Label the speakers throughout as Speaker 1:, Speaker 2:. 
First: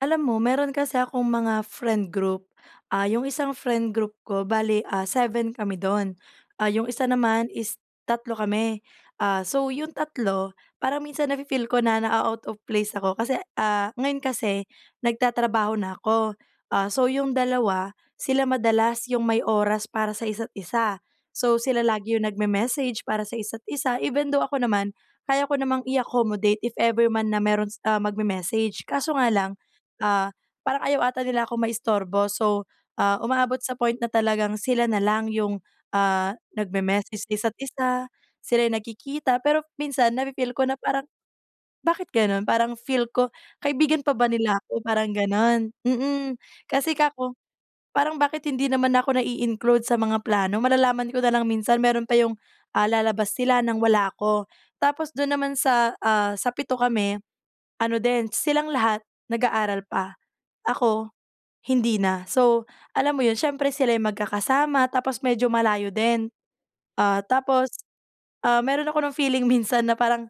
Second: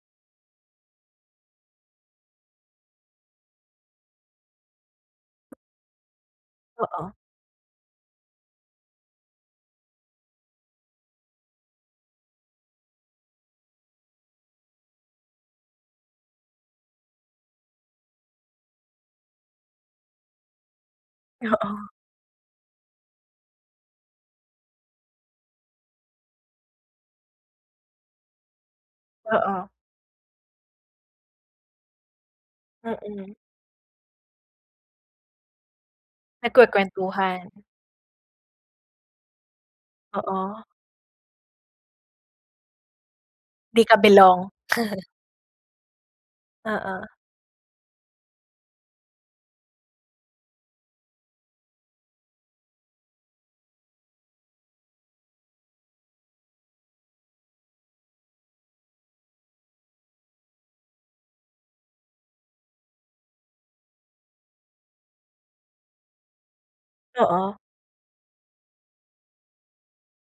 Speaker 1: Alam mo, meron kasi akong mga friend group. Ah, yung isang friend group ko, bale ah, 7 kami do'n. Ah, yung isa
Speaker 2: Oo.
Speaker 1: naman, is 3 kami. Ah, so yung 3, parang minsan nafe-feel ko na naa-out of place ako kasi, ah, ngayon kasi nagtatrabaho na ako. Ah, so yung dalawa, sila madalas yung may oras para sa isa't isa. So, sila
Speaker 2: Oo.
Speaker 1: lagi yung nagme-message para sa isa't isa, even though ako naman, kaya ko namang i-accommodate if ever man na meron, ah, magme-message. Kaso nga lang,
Speaker 2: Oo.
Speaker 1: ah, parang ayaw ata nila ako maistorbo, so, ah,
Speaker 2: Mm.
Speaker 1: umaabot sa point na talagang sila na lang yung, ah, nagme-message
Speaker 2: Nagkuwekuwentuhan.
Speaker 1: isa't isa, sila'y nagkikita. Pero minsan nafe-feel ko
Speaker 2: Oo.
Speaker 1: na parang, "Bakit gano'n?" Parang feel ko,
Speaker 2: Di ka
Speaker 1: "Kaibigan pa ba
Speaker 2: belong.
Speaker 1: nila ako?" Parang ganun mm. Kasi
Speaker 2: Oo.
Speaker 1: kako parang, "Bakit hindi naman ako nai-include sa mga plano." Malalaman ko na lang minsan, meron pa yung, ah, lalabas sila ng wala ako. Tapos dun naman sa, ah, sa 7 kami, ano din silang lahat nag-aaral pa, ako hindi na. So, alam mo 'yon, siyempre sila'y magkakasama, tapos medyo malayo din. Ah,
Speaker 2: Oo.
Speaker 1: tapos, ah, meron ako ng feeling minsan na parang,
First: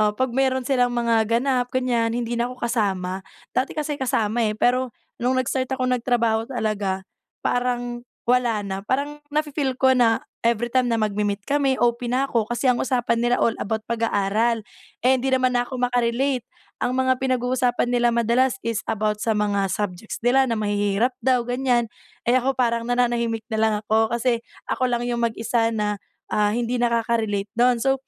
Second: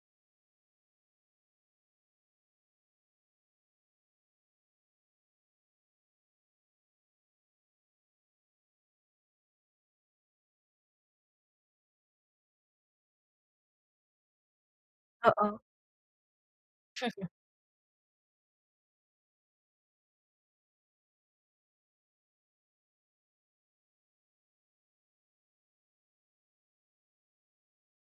Speaker 1: ah, pag meron silang mga ganap, ganyan, hindi na ko kasama. Dati kasi kasama, eh, pero nung nag-start akong nagtrabaho talaga, parang wala na. Parang nafe-feel ko na every time na magmi-meet kami, OP na ako kasi ang usapan nila all about pag-aaral. Eh, hindi naman
Speaker 2: Oo.
Speaker 1: ako maka-relate. Ang mga pinag-uusapan nila madalas is about sa mga subjects nila na mahihirap daw, gan'yan. Eh, ako, parang nananahimik na lang ako kasi ako lang yung mag-isa na, ah, hindi nakaka-relate do'n. So,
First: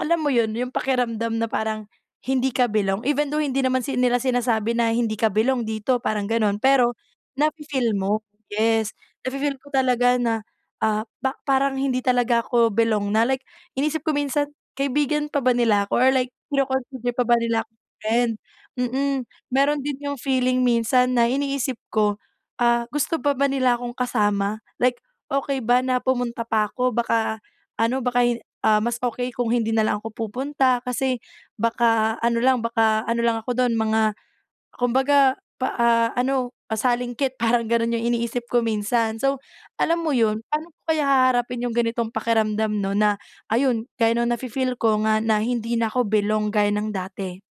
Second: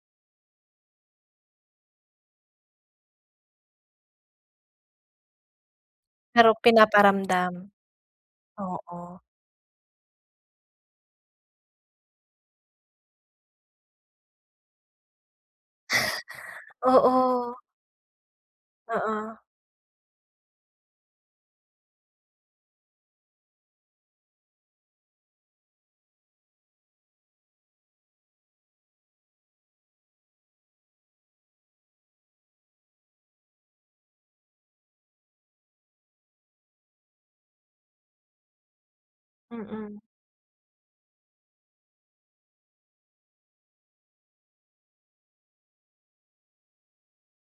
Speaker 1: alam mo, yun yung pakiramdam na parang hindi ka belong, even though hindi naman sil nila sinasabi na hindi ka belong dito, parang
Speaker 2: Pero
Speaker 1: ganon, pero
Speaker 2: pinaparamdam,
Speaker 1: nafe-feel mo, yes,
Speaker 2: oo.
Speaker 1: nafe-feel ko talaga na, ah, ba parang hindi talaga ako belong na like, inisip ko minsan, "Kaibigan pa ba nila ako, or like kino-consider pa ba
Speaker 2: Oo.
Speaker 1: nila akong friend," mm.
Speaker 2: Oo.
Speaker 1: Meron din yung feeling minsan na iniisip ko, "Ah, gusto pa ba nila akong kasama?" Like, "Okey ba na pumunta pa ko, baka ano baka hi ah, mas okey kung hindi na lang ako pupunta, kasi baka ano lang, baka ano lang ako dun mga kumbaga, pa ah, ano, pasalingkit," parang ganun yung iniisip ko minsan. So,
Speaker 2: Mm.
Speaker 1: alam mo 'yun, paano ko kaya haharapin yung ganitong pakiramdam 'no, na ayun, gaya nung nafe-feel ko nga na hindi na ko belong gaya ng dati.